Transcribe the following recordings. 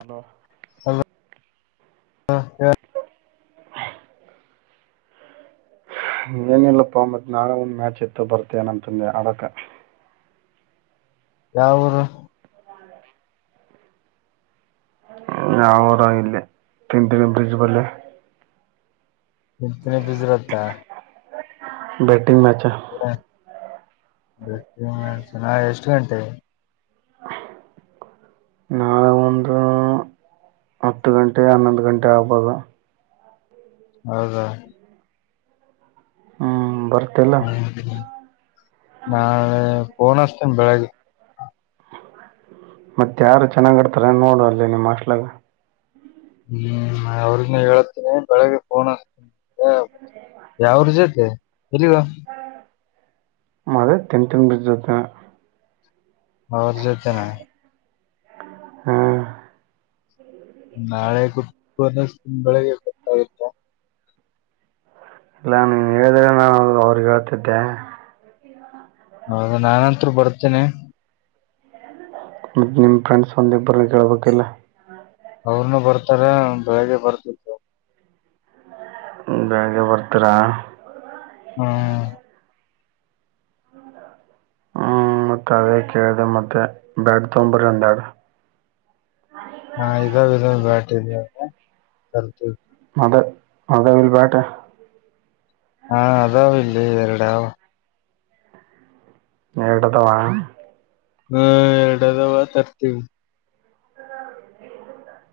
hello hello ಹಾ ಹೇಳ್ [unintelligible] ಹಾ [inaudible] ಏನಿಲ್ಲಪ್ಪಾ ಮತ್ ನಾಳೆ ಒಂದ್ ಮ್ಯಾಚ್ ಇತ್ತ್ ಭರ್ತಿ ಏನ್ ಅಂತದ್ಯ ಆಡಾಕ ಯಾವೂರು ನಾವು ಇಲ್ಲೇ ತಿಂತಿಣಿ ಬ್ರಿಜ್ಜ್ ಬಲ್ಲೆ ತಿಂತನಿ ಬ್ರಿಜ್ ಅತ್ರ ಬೆಟ್ಟಿಂಗ್ ಮ್ಯಾಚ್ ಬೆಟ್ಟಿಂಗ್ ಮ್ಯಾಚ್ ನಾಳೆ ಎಷ್ಟು ಗಂಟೆಗೆ ನಾಳೆ ಒಂದು ಹತ್ತು ಗಂಟೆ ಹನ್ನೊಂದು ಗಂಟೆ ಆಗ್ಬೋದು ಹೌದಾ ಹ್ಮ್ ಬರ್ತಾ ಹ್ಮ ನಾ ಫೋನ್ ಅಚ್ಚತೀನಿ ಬೆಳಿಗ್ಗೆ ಮತ್ತ ಯಾರು ಚೆನ್ನಾಗ್ ಆಡ್ತಾರೆ ನೋಡು ಅಲ್ಲಿ ನಿಮ್ಮ್ ಆಸ್ಟೆಲಾದಾಗ ಹ್ಮ್ ಅವರಿಗೂ ಹೇಳ್ತಿನಿ ಬೆಳಿಗ್ಗೆ ಫೋನ್ ಅಚ್ಚತೀನಿ ಯಾವ್ರ ಜೊತೆ ಎಲ್ಲಿಗೋ ಮದ ತಿನ್ ತಿನ್ ಬೀಜ ಜತ್ತ ಅವ್ರ ಜೊತೆನ ಹ್ಮ್ ನಾಳೆ ಗುಟ್ಟಾದಷ್ಟು ಬೆಳಿಗ್ಗೆ ಗೊತ್ತಾಗುತ್ತಾ ಪ್ಲಾನ್ ನೀನ್ ಹೇಳಿದ್ರೆ ನಾನು ಅವ್ರಿಗೆ ಹೇಳ್ತಿದ್ಯಾ ಹೌದ ನಾನಂತರು ಬರ್ತೀನಿ ಮತ್ತೆ ನಿಮ್ಮ ಫ್ರೆಂಡ್ಸ್ ಒಂದಿಬ್ರನ್ನ ಕೇಳ್ಬೇಕಿಲ್ಲ ಅವ್ರನು ಬರ್ತಾರ ಬೆಳಿಗ್ಗೆ ಬರ್ತಿತ್ತು ಬೆಳಗ್ಗೆ ಬರ್ತರ ಹಾ ಹ್ಮ್ ಮತ್ತ ಅದೇ ಕೇಳಿದೆ ಮತ್ತೆ ಬ್ಯಾಡ್ ತೊಂಬರಿ ಅಂಗಾದ್ರ ಹಾ ಇದ ಬ್ಯಾಟ ಅದ ಬರ್ತೀವಿ ಅದ ಅದೇ ಬ್ಯಾಟ ಹಾ ಅದಾವ್ ಇಲ್ಲಿ ಎರಡ ಎರಡ ಅದಾವ ಹ್ಮ ಎರಡದವಾ ತರ್ತೀವಿ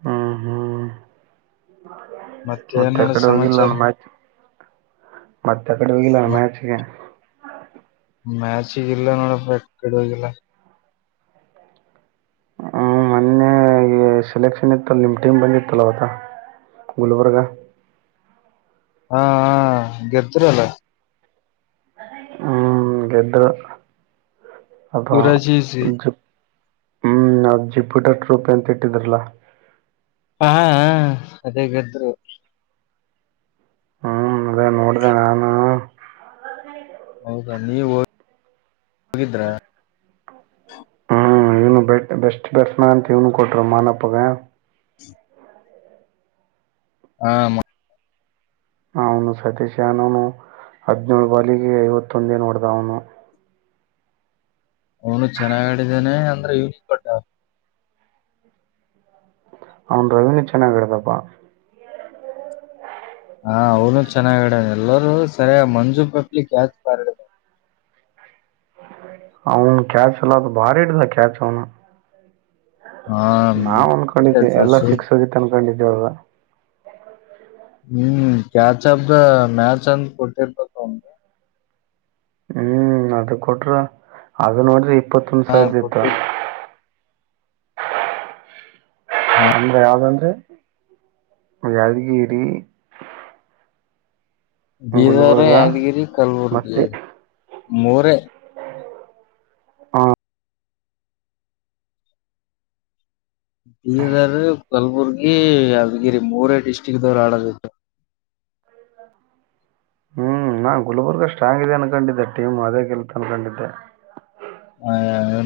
ಹ್ಮ ಹ್ಮ್ ಮತ್ತೇನ್ ಮತ್ತೆ ನಡ ಕಡೆ ಹೋಗಿಲ್ಲಾನ ಸಮಾಚಾರ ಮಾಹತಿ ಮತ್ತೆ ಅ ಕಡೆ ಹೋಗಿಲ್ಲ ಮ್ಯಾಚ್ಗೆ ಮ್ಯಾಚಿಗ ಇಲ್ಲ ನೋಡ ಕೆಡುವವಾಗಿಲ್ಲ ಹ್ಮ ಮೊನ್ನೆ ಸೆಲೆಕ್ಷನ್ ಇತ್ತ ನಿಮ ಟೀಮ್ ಬಂದಿತ್ತಲ್ಲ ಅವತ ಗುಲ್ಬರ್ಗ ಹಾ ಹಾ ಹ ಗೆದ್ದರಲ್ಲ ಗದ್ದ್ರು ಅದು ಯುವರಾಜ್ ಈಸಿ ಜಪ್ ಹ್ಮ್ ಅ ಜಿಪ್ಯೂಟರ್ ಟ್ರೂಪ್ ಅಂತ ಇಟ್ಟಿದ್ರಲ್ಲ ಹಾ ಅದೇಗಾದ್ರು ಹ್ಮ್ ಅದೇ ನೋಡಿದೆೆ ನಾನು ಹೌದಾ ನೀವು ಹ ಹೋಗಿದ್ರ ಹ್ಮ್ ಇವ್ನು ಬೆಟ್ ಬೆಸ್ಟ್ ಬೆರ್ಸ್ನ ಅಂತ ಇವ್ನು ಕೊಟರು ಮಾನಪ್ಪಗ [inaudible] ಹ ಅವನು ಸತೀಶ್ ಅನವ ನು ಹದನಳ ಬಾಲಿಗೆ ಐವತ್ತೊಂದೇ ನೋಡ್ದ ಅವನು ಅವನು ಚೆನ್ನಾಗ್ ಆಡಿದಾನೆ ಅಂದ್ರೆ ಯೂಸ್ ಕೊಟ್ಟ ಅವನ್ ರವಿನಿ ಚೆನ್ನಾಗಿಡದಪ್ಪಾ ಹ ಅವ್ನು ಚೆನ್ನಾಗಾಗಿಡಾನ ಎಲ್ಲರೂ ಸರಿಯ ಮಂಜು ಪಟ್ಲಿ ಕ್ಯಾಚ್ ಬಾರ್ಡ ಅವನು ಕ್ಯಾಚ್ ಎಲ್ಲ ಭಾರಿ ಇಡ್ದ ಕ್ಯಾಚ್ ಅವನು ಹಾ ಹ್ಮ್ ನಾವ ಅನ್ಕೊಂಡಿದ್ದೆ ಎಲ್ಲ ಸಿಕ್ಸೋದಿ ಅನ್ಕೊಂಡಿದೇವಲ್ಲ ಹ್ಮ್ ಕ್ಯಾಚ ಅಫ ದ ಮ್ಯಾಚ ಅನ್ ಕೊತ ಪ್ರ ತಮ ನೀ ಹ್ಮ್ ಅದು ಕೊಟ್ರ ಅದು ನೋಡ್ರಿ ಇಪ್ಪತ್ತೊಂದ ಹಾ ಸಾವಿದ ಇತ್ತು ಕೊಟ್ಟಿರ್ ಅಂದ ಯ್ದಂದೆ ಯದಗಿರಿ ಬೀದರ್ ಯಾದಗಿರಿ ಮತ್ತೆ ಕಲಬುರ್ಗಿ ಮೂರ ಹಾ ಬೀದರ್ ಕಲ್ಬುರ್ಗಿ ಯದಗಿರಿ ಮೂರೇ ಡಿಸ್ಟ್ರಿಕ್ ದವರು ಆಡೋದತ್ತು ಹ್ಮ್ ನಾ ಗುಲ್ಬರ್ಗ ಸ್ಟ ಹಾಂಗ್ ಇದೆ ಅನ್ಕೊಂಡಿದ್ದೆ ಟೀಮ್ ಅದೇ ಕೆಲ್ತ್ ಅನ್ಕೊಂಡಿದ್ದೆ ಆ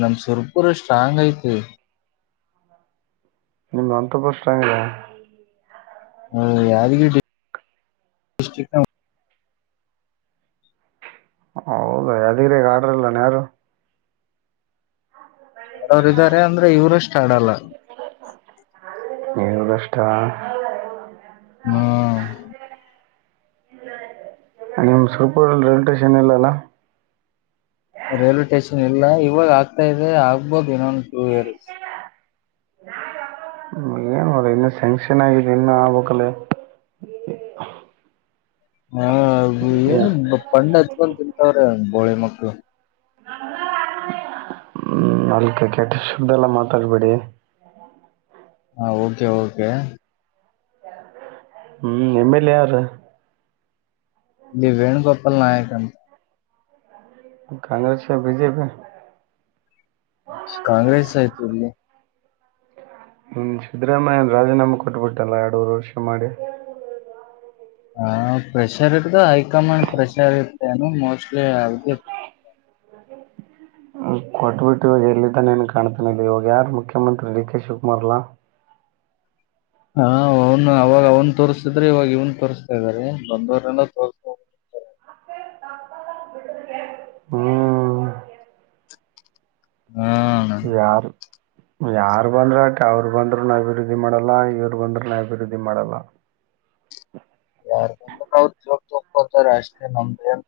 ನಮ ಸುರ್ಪುರ ಸ್ಟ್ರಾಂಗ್ ಐತಿ ನಿಮಮ್ಮ್ ಅಂತ ಬಷ್ಟಂಗರ ಹ ಯಾದಗಿರಿ ಡಿಸ್ಟ್ರಿಕ್ ಹೌದಾ ಯಾದಗಿರಿ ದಾಗ ಆಡ್ರಲ್ಲ ಯಾರು ಆಡೋರುಾರೆ ಅಂದ್ರೆ ಇವರುಷ್ಟ ಆಡಲ್ಲ ಏನು ಕಷ್ಟ ಹ್ಮ ನಿಮ ಸರ ಪುರಲಿ ರೈಲ್ ಸ್ಟೇಷನ್ ಇಲ್ಲ ಅಲ್ಲ ರೈಲ್ವೆ ಸ್ಟೇಷನ್ ಇಲ್ಲ ಇವಾಗ ಆಗ್ತಾ ಇದೆ ಆಗ್ಬೋದು ಇನ್ ಒನ್ ಟೂ ಇಯರ್ಸ್ ಏನನೋ ಡ್ರ ಇನ್ನು ಸ್ಯಾಂಕ್ಷನ್ ಆಗಿದೆ ಇನ್ನು ಆಬಕ್ಕಲ್ಲ ಹ್ಮ ಹ ಏನು ಪಂಡ ಹತ್ಕಲ್ ತಿಂತವ್ರೆ ಬೋಳೆ ಮಕ್ಳು ಹ್ಮ ನಾಕ ಕೆಟ ಶುದ್ದಲ್ಲ ಮಾತಾಡ್ಬೇಡಿ ಹ ಓಕೆ ಓಕೆ ಹ್ಮ್ ಎಮ್ ಎಲ್ ಎ ಯಾರ ಇಲ್ಲಿ ವೇಣುಗೋಪಾಲ್ ನಾಯಕ್ ಅಂತ ಕಾಂಗ್ರೆಸ್ ಬಿಜೆಪಿ ಕಾಂಗ್ರೆಸ್ ಆಯ್ತು ಇಲ್ಲಿ ಹ್ಮ ಸಿದ್ದರಾಮಯ್ಯನ ರಾಜೀನಾಮ ಕೊಟ್ಬಿಟ್ಟಲ್ಲ ಎರಡುೂರು ವರ್ಷ ಮಾಡಿ ಹ ಪ್ರೆಷರ್ ಇರ್ತ ಹೈಕಮಾಂಡ್ ಪ್ರೆಷರ್ ಇರ್ತ್ತನೋ ಮೋಸ್ಟ್ಲಿ ಅದಕ್ಕೆ [inaudible] ಕೊಟ್ಬಿಟ್ಟು ಇವಾಗ ಎಲ್ಲಿದ್ದಾನೇನ್ ಕಾಣ್ತನ ಇ ಇವಾಗ ಯಾರು ಮುಖ್ಯಮಂತ್ರಿ ಡಿ ಕೆ ಶಿವಕುಮಾರ್ಲ್ಲಾ [inaudible] ಹಾ ಅವನು ಅವಾಗ ಅವ್ನ್ ತೋರ್ಸ್ತಿದ್ರೆ ಇವಾಗ ಇವನ್ ತೋರಿಸ್ತಾ ಇದಾರೆ ಬಂದವರೆಲ್ಲ ತೋರ್ ಹ [inaudible] ಹ್ಮ್ ಹಾ ಅಣ್ಣ ಯಾರ ಬಂದ್ರ ಅ ಅವ್ರು ಬಂದ್ರುನು ಅಭಿವೃದ್ಧಿ ಮಾಡಲ್ಲ ಇವರು ಬಂದ್ೂನು ಅಭಿವೃದ್ಧಿ ಮಾಡಲ್ಲ ಹ [inaudible] ಯಾರ ಬಧರ [unintelligible] ಅಷ್ಟೇ ನಂಬಂಬ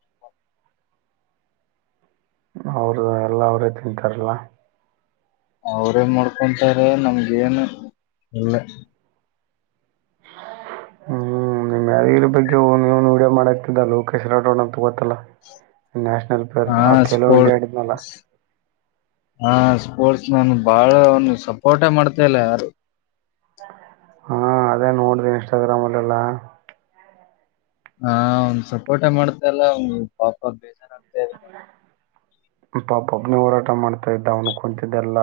ಅವರು ಎಲ್ಲ ಅವ್ರೇ ತಿಂತಾರಲ್ಲ ಅವ್ರೇ ಮಾಡ್ಕೊಂತಾರೆ ನಮ್ಗೇನು ಇಲ್ಲ [inaudible] ಹ್ಮ್ ನಿಮ್ ಯಾದ್ಗಿರಿ ಬಗ್ಗೆ ನ್ ನ್ ವಿಡಿಯೋ ಮಾಡಕ್ತಿದ್ದ ಲೋಕೇಶ ರಡೋಣ ಅಂತ ಗೊತ್ತಲ್ಲ ನ್ಯಾಷನಲ್ ಪ್ಲೇಯರ್ ಹಾ ಆ ಖೇಲೋ ಸ್ಪ ಇಂಡಿಯಾ ಆಡಿದ್ನಲ್ಲ ಹಾ [unintelligible] [inaudible] ಸ್ಪೋರ್ಟ್ಸ್ ನಾನು ಬಾಳ ಅವನು ಸಪೋರ್ಟೇ ಮಾಡ್ತ ಇಲ್ಲ ಯಾರು ಹಾ ಅದೇ ನೋಡಿದೆ ಇನ್ಸ್ಟಾಗ್ರಾಮ್ ಅಲ್ಲೆಲ್ಲ ಹ ಒನ್್ ಸಪೋರ್ಟೆ ಮಾಡ್ತಲ್ಲ ಅವ ಪಾಪ ಬೇಜಾರ ಆಗು ಪಾಪ ಒಬ್ನ ಹೋರಾಟ ಮಾಡ್ತಾ ಇದ್ದ ಅವನು ಕುಂತ್ದೆಲ್ಲ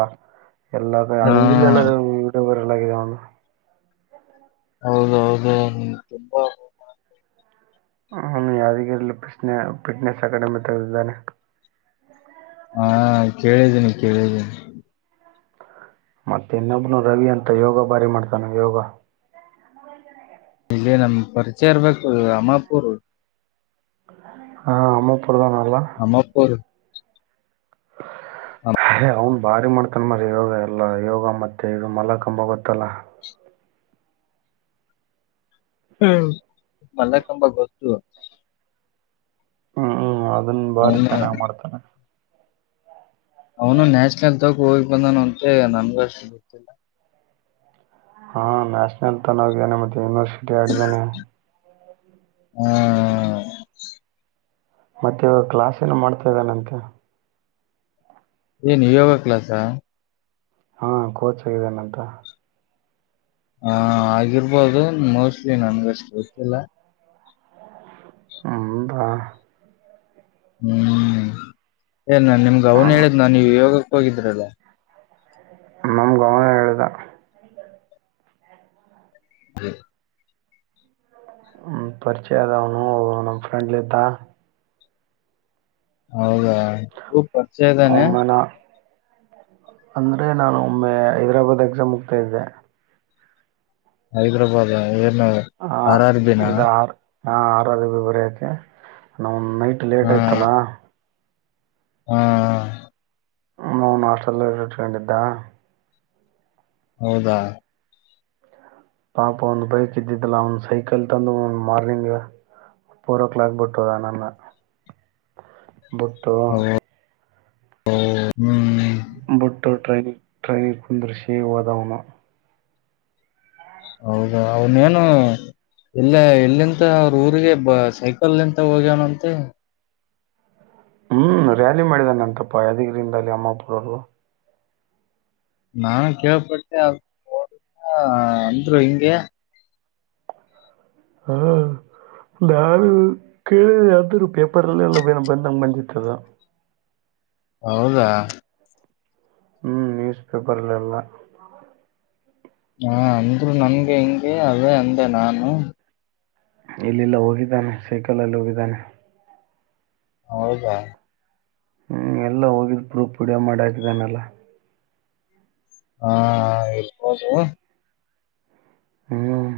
ಹಾ ಎಲ್ಲಿಲ್ಲ ಎಲ್ಲ [unintelligible] ಯಟ್ಯೂಬರ್ ಎಲ್ಲ ಅವನು ಹೌದೌದು ತುಂಬಾ [inaudible] ಯಾದಗಿರಿಲ್ಲಿ ಫನೆ ಫಿಟ್ನೆಸ್ ಅಕಾಡೆಮಿ ತೆಗೆದಿದ್ದಾನೆ ಹಾ ಕೇಳಿದ್ದೀನಿ ಕೇಳಿದ್ದೀನಿ ಮತ್ತೆ ಇನ್ನೊಬ್ನು ರವಿ ಅಂತ ಯೋಗ ಭಾರಿ ಮಾಡ್ತಾನ ಯೋಗ ಇಲ್ಲಿ ನಮ್ ಪರಿಚಯ ಇರ್ಬೇಕು ಅಮ್ಮಾಪೂರ್ ಹಾ ಅಮ್ಮಪೂ ಅಮ್ಮಾಪುರ್ ಹ ಹ ಅವ್ನು ಬಾರಿ ಮಾಡ್ತನ್ ಮರ ಯೋಗ ಎಲ್ಲ ಯೋಗ ಮತ್ತೆ ಇದು ಮಲ ಕಂಬ ಗೊತ್ತಲ್ಲ ಹ್ಮ್ ಮಲ್ಲಕಂಬ ಗೊತ್ತುು ಹ್ಮ್ ಹ್ಮ್ ಅದನ್ ಭಾರಿ ಚೆನ್ನಾಗ್ ಮಾಡ್ತಾನ ಅವನು ನ್ಯಾಶನಲ್ ತಾಗ ಹೋಗಿ ಬಂದಾನ ಅಂತೆ ನಮ್ಗ ಅಷ್ಟು ಗೊತ್ತಿಲ್ಲ ಹಾ ನ್ಯಾಷನಲ್ ತನೋಗಿದ್ದಾನೆ ಮತ್ತೆ ಯೂನಿವರ್ಸಿಟಿ ಆಡಿದಾನೆ ಹ್ಮ ಮತ್ತೆ ಇವಾಗ ಕ್ಲಾಸ್ ಏನ ಮಾಡ್ತಾ ಇದ್ದಾನಂತೆ ಏನು ಯೋಗಾ ಕ್ಲಾಾಸಾ ಹಾ ಕೋಚ್ ಆಗಿದ್ದೇನೆಂತ ಹ ಆಗಿರ್ಬೋದು ಮೋಸ್ಟ್ಲಿ ನನ್ಗೆಷ್ಟು ಗೊತ್ತಿಲ್ಲ ಅಂದ [unintelligible] ಹ್ಮ್ ಏ ನಾನ್ ನಿಮ್ಗ ಅವನು ಹ್ಮ್ ಹೇಳಿದ್ ನಾನ್ ನೀವ ಯೋಗಕ್ ಹೋಗಿದ್ರಲ್ಲ ನಮ್ ಔನ್ ಹೇಳದ ಹ್ಮ [inaudible] ಹ್ಮ ಪರಿಚಯ ಆದ ಅವನು ನಮ್ ಫ್ರೆಂಡ್ಲ ಇದ್ದ ಹೌದಾ ಊ ಪರಿಚಯ ಇದ್ದಾನೆ ಅವನ ಅಂದ್ರೆ ನಾನು ಒಮ್ಮೆ ಹೈದರಾಬಾದ್ ಎಕ್ಸಾಮ್ ಹೋಗ್ತಾ ಇದ್ದೆ ಹೈದ್ರಾಬಾದ ಏನು ಆ ಆರ್ ಆರ್ಬಿನ ಇದು ಆರ್ ಹಾ ಆರ್ ಆರ್ ಬಿ ಬರಯಾಕೆ ನ ನೈಟ್ ಲೇಟ್ ಹಾ ಆಯ್ತಲ್ಲಾ ಹಾ ನ ಅವನ್ ಹಾಸ್ಟೆಲ್ಲ್ಲಿ ಇಟ್ಸ್ ಕಂಡಿತ ಹೌದಾ ಪಾಪ ಒಂದ್ ಬೈಕ್ ಇದ್ದಿದ್ದಾ ಅವನ್ ಸೈಕಲ್ ತಂದು ಒಂದ ಮಾರ್ನಿಂಗ್ ಫೋರ್ ಓ ಕ್ಲಾಕ್ ಬಿಟ್ಟದ ನನ್ನ ಬಿುಟ್ಟು ಹ ಹ್ಮ್ ಬಟ್ಟ ಟ್ರೈನ ಟ್ರೈನ ಕುಂದ್ರಿಸಿೇ ಹೋದಾವನು ಹೌದಾ ಅವನ ಏನು ಎಲ್ಲ ಎಲ್ಲಿಂತ ಅವ್ರ ಊರಿಗೆ ಬ ಸೈಕಲ್ಂತ ಹೋಗ್ಯವನ ಅಂತೆ ಹ್ಮ್ ರ್ಯಾಲಿ ಮಾಡಿದಾನೆ ಅಂತಪ್ಪ ಯಾದಗಿರಿಂದ ಅಲ್ಲಿ ಅಮ್ಮ ಪುರರು ನಾನು ಕೇಳ್ಪಟ್ಟೆೋ ಅಂದ್ರು ಹಿಂಗೆ ಹಾ ಯಾರು ಕೇಳಿದಾದ್ರರು ಪೇಪರ್ಲ್ಲ ಎಲ್ಲ ಏನ ಬಂದಂಗ ಬಂದಿತ್ತದ ಹೌದಾ ಹ್ಮ್ ನ್ಯೂಸ್ ಪೇಪರ್ಲ್ಲ ಎಲ್ಲ ಹಾ ಅಂದ್ರು ನನ್ಗೆ ಹಿಂಗೆ ಅದೇ ಅಂದೆ ನಾನು ಇಲ್ಲಿಲ್ಲ ಹೋಗಿದ್ದಾನೆ ಸೈಕಲ್ಲ್ಲಿ ಹೋಗಿದ್ದಾನೆ ಹೌದಾ ಹ್ಮ್ ಎಲ್ಲ ಹೋಗಿದ್ ಗ್ರೂಪ್ ವಿಡಿಯೋ ಮಾಡಿ ಹಾಕಿದ್ದಾನಲ್ಲ ಹಾ ಇಬೋದು [inaudible] ಹ್ಮ್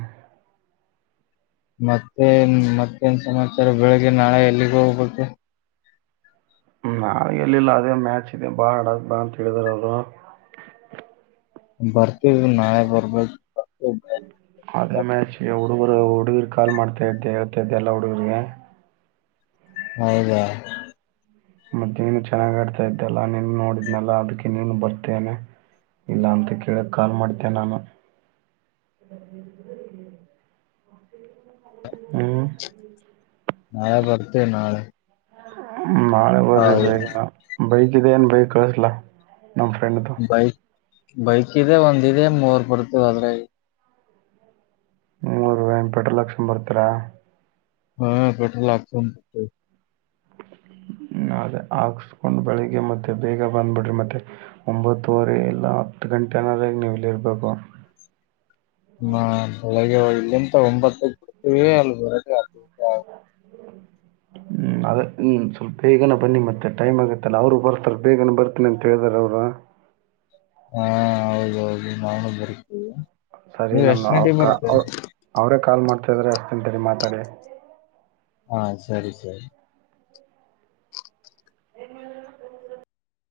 ಮತ್ತೆ ಮತ್ತೇನ್ ಸಮಾಚಾರ ಬೆಳಿಗ್ಗೆ ನಾಳೆ ಎಲ್ಲಿಗ ಹೋಗ್ಬತ್ತೆ ನಾ ಎಲ್ಲಿಲ್ಲ ಅದೇ ಮ್ಯಾಚ್ ಇದೆ ಬಾಳ್ ಹಡಕ್ ಬ ಅಂತ ಹೇಳಿದಾರ ಅವರು ಬರ್ತ ನಾಳೆ ಬರಬ ಅದೇ ಮಚ್ ಎ ಹುಡುಗೀರ್ ಕಾ ಮಾಡ್ತಾ ಇದ್ದೆ ಹೇಳ್ತಾ ಇದೆ ಎಲ್ಲಾ ಹುಡುಗರ್ರಿಗೆ ಹೌದಾ ಮತ್ತೆ ನೀನು ಚೆನ್ನಾಗ ಆಡ್ತಾ ಇದ್ದಲ್ಲ ನೀನು ನೋಡಿದ್ನಲ್ಲ ಅದಕ್ಕೆ ನೀನು ಬರ್ತೇನೆ ಇಲ್ಲ ಅಂತ ಕೇಳಕ್ ಕಾಲ್ ಮಾಡ್ಿದ್ದೇ ನಾನು ಹ್ಮ ನಯಾ ಬರ್ತ ನಾಳೆ ನಾಳೆ ಬರ್ರಿ ಹೌದು ಬೇಗ ಬೈಕ್ ಇದೆ ಏನ್ ಬೈಕ್ ಕಳಸ್ಲ ನಮ್ಮ್ ಫ್ರೆಂಡ್ದು ಬೈಕ್ ಬೈಕ್ ಇದೆ ಒಂದಿದೆ ಮೂರ್ ಬರ್ತೇವ ಅದ್ರೆ ಮೂರುೂಾಯಿ ಪೆಟ್ರೋಲ್ ಹಾಕುಸ್ಕೊಂಡು ಬರ್ತೀರಾ ಹಾ ಕಠಲಾಗತ [unintelligible] [unintelligible] ಅದೇ ಹಾಕ್ಸ್ಕೊಂಡು ಬೆಳಿಗ್ಗೆ ಮತ್ತೆ ಬೇಗ ಬಂದು್ಬಿಡ್ರಿ ಮತ್ತೆ ಒಂಬತ್ತುವರೆ ಎಲ್ಲ ಹತ್ತು ಗಂಟೆ ಅನ್ರಾಗ ನೀವು ಇಲ್ಲಿರ್ಬೇಕು ಹಾ ಬೆಳಗ್ಗೆ ಇಲ್ಲಿಂತ ಒಂಬತ್ತ ಕೊಡ್ತೀವಿ ಅಲ್ಲಿರ ಹ [unintelligible] [inaudible] ಹ್ಮ ಅದ ಹ್ಮ್ ಸ್ವಲ್ಪ ಬೇಗನ ಬನ್ನಿ ಮತ್ತೆ ಟೈಮ್ ಆಗತ್ತಲ್ಲ ಅವ್ರು ಬರ್ತಾರ ಬೇಗನ ಬರ್ತೀನಿ ಅಂತ ಹೇಳಿದಾರ ಅವ್ರು ಸ ಹಾ ಹೌದೌದು ನಾನು ಬರ್ತೇವೆ ಸರಿ ನಮ್ಮು ಅವ್ರ ಕ ಅವ ಅವರೇ ಕಾಲ್ ಮಾಡ್ತಾಿದ್ರೆ ಅಷ್ಟು ತಿಂತರಿ ಮಾತಾಡಿ [inaudible] ಹಾ ಸರಿ ಸರಿ ಎ [inaudible]